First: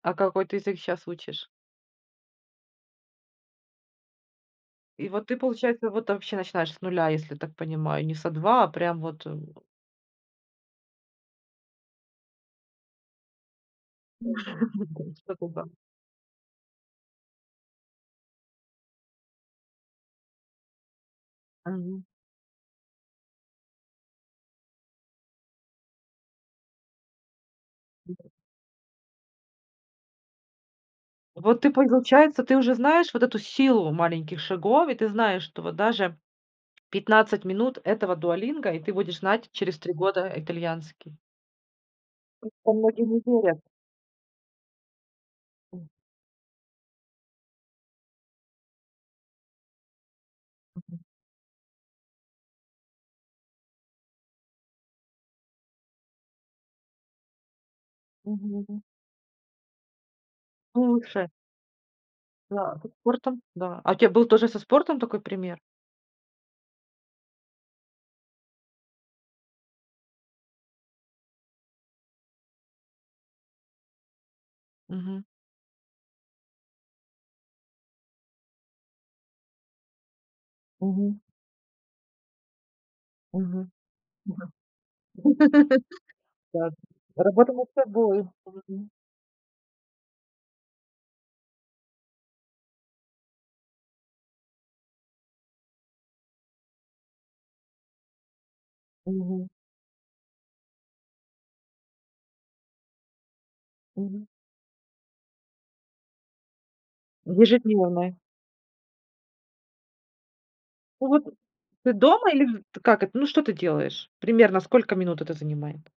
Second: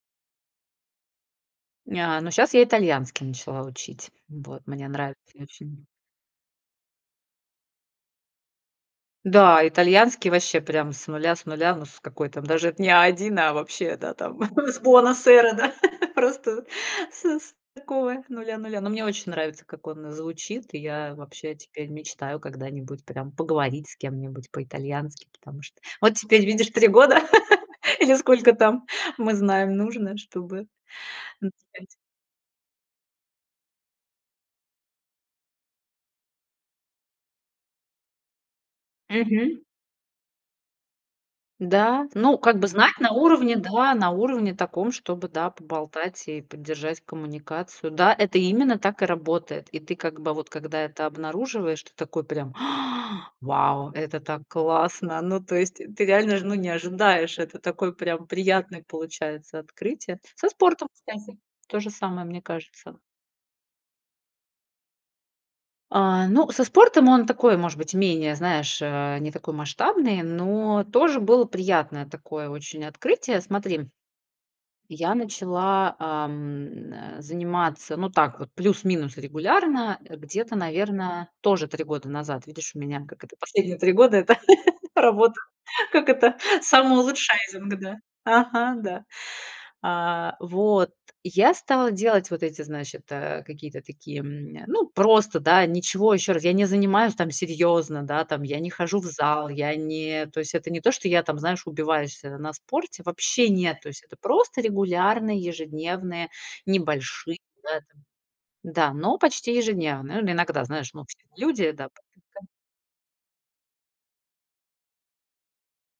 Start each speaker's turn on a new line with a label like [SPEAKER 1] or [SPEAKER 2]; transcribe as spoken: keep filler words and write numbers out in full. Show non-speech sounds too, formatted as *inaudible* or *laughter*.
[SPEAKER 1] А какой ты язык щас учишь?
[SPEAKER 2] Ня ага, ну, щас я итальянский начала учить, вот, мне
[SPEAKER 1] И
[SPEAKER 2] нравится,
[SPEAKER 1] вот ты,
[SPEAKER 2] я очень
[SPEAKER 1] получается, вот вообще начинаешь с нуля, если я так понимаю, не с а два, а прям вот, э
[SPEAKER 2] Да, итальянский ваще прям с нуля с нуля. Ну с какой там, даже это не а один, а вообще, да, там
[SPEAKER 1] Уже
[SPEAKER 2] *chuckles* с buona
[SPEAKER 1] могу, с по
[SPEAKER 2] sera
[SPEAKER 1] губам.
[SPEAKER 2] да, *chuckles* просто с с такого нуля нуля. Но мне очень нравится, как он звучит, и я вообще теперь
[SPEAKER 1] Мгм.
[SPEAKER 2] мечтаю когда-нибудь прям поговорить с кем-нибудь по-итальянски, потому что вот теперь, видишь, три года *laughs* или сколько там, мы знаем, нужно, чтобы, ну,
[SPEAKER 1] Вот
[SPEAKER 2] с
[SPEAKER 1] ты,
[SPEAKER 2] пять.
[SPEAKER 1] получается, ты уже знаешь вот эту силу маленьких шагов, и ты знаешь, что вот даже пятнадцать минут этого "Дуолинго", и ты будешь знать
[SPEAKER 2] Мгм.
[SPEAKER 1] через три года итальянский.
[SPEAKER 2] Да, ну
[SPEAKER 1] П
[SPEAKER 2] как бы
[SPEAKER 1] по
[SPEAKER 2] знать на
[SPEAKER 1] многим и
[SPEAKER 2] уровне,
[SPEAKER 1] верят.
[SPEAKER 2] да, на уровне таком, чтобы, да,
[SPEAKER 1] М.
[SPEAKER 2] поболтать и поддержать коммуникацию. Да, это именно так и работает. И ты как бы вот когда
[SPEAKER 1] Мгм.
[SPEAKER 2] это обнаруживаешь, ты такой прям: *gasps* "Вау, это так классно!" Ну, то есть, ты реально ж, ну, не ожидаешь. Это такое прям
[SPEAKER 1] Мгм мгм.
[SPEAKER 2] приятное получается открытие. Со
[SPEAKER 1] Ну
[SPEAKER 2] спортом,
[SPEAKER 1] лучше.
[SPEAKER 2] кстати, то же самое, мне
[SPEAKER 1] Да, со
[SPEAKER 2] кажется.
[SPEAKER 1] спортом. Да, а у тебя был тоже со спортом такой пример?
[SPEAKER 2] А, ну, со спортом он такой, может быть, менее, знаешь, э, не такой масштабный, но тоже было приятное такое очень открытие. Смотри, я
[SPEAKER 1] Мгм.
[SPEAKER 2] начала, ам, н, э, заниматься, ну, так вот, плюс-минус регулярно, э, где-то,
[SPEAKER 1] Мгм.
[SPEAKER 2] наверно, тоже три года назад. Видишь, у меня, как это,
[SPEAKER 1] Мгм,
[SPEAKER 2] последние три года- это
[SPEAKER 1] мгм.
[SPEAKER 2] *chuckles* работа,
[SPEAKER 1] *chuckles*
[SPEAKER 2] как это,
[SPEAKER 1] Да, работа над
[SPEAKER 2] самоулучшайзинг, да.
[SPEAKER 1] собою.
[SPEAKER 2] Ага,
[SPEAKER 1] Мгм.
[SPEAKER 2] да. А, вот, я стала делать вот эти, значит, э, какие-то такие, м, ну, просто, да, ничего, ещё раз, я не занимаюсь там серьёзно, да, там, я не хожу в
[SPEAKER 1] Мгм.
[SPEAKER 2] зал, я не то есть это не то, что я там, знаешь, убиваюсь, э, на спорте, вообще нет. То есть это
[SPEAKER 1] Мгм.
[SPEAKER 2] просто регулярные ежедневные небольшие, да, там.
[SPEAKER 1] Ежедневный.
[SPEAKER 2] Да, но почти ежедневные. Ну, иногда, знаешь, ну,
[SPEAKER 1] Ну
[SPEAKER 2] все
[SPEAKER 1] вот
[SPEAKER 2] мы люди. Да,
[SPEAKER 1] ты
[SPEAKER 2] па.
[SPEAKER 1] дома или
[SPEAKER 2] *unintelligible*
[SPEAKER 1] вт как это? Ну что ты делаешь? Примерно сколько минут это занимает?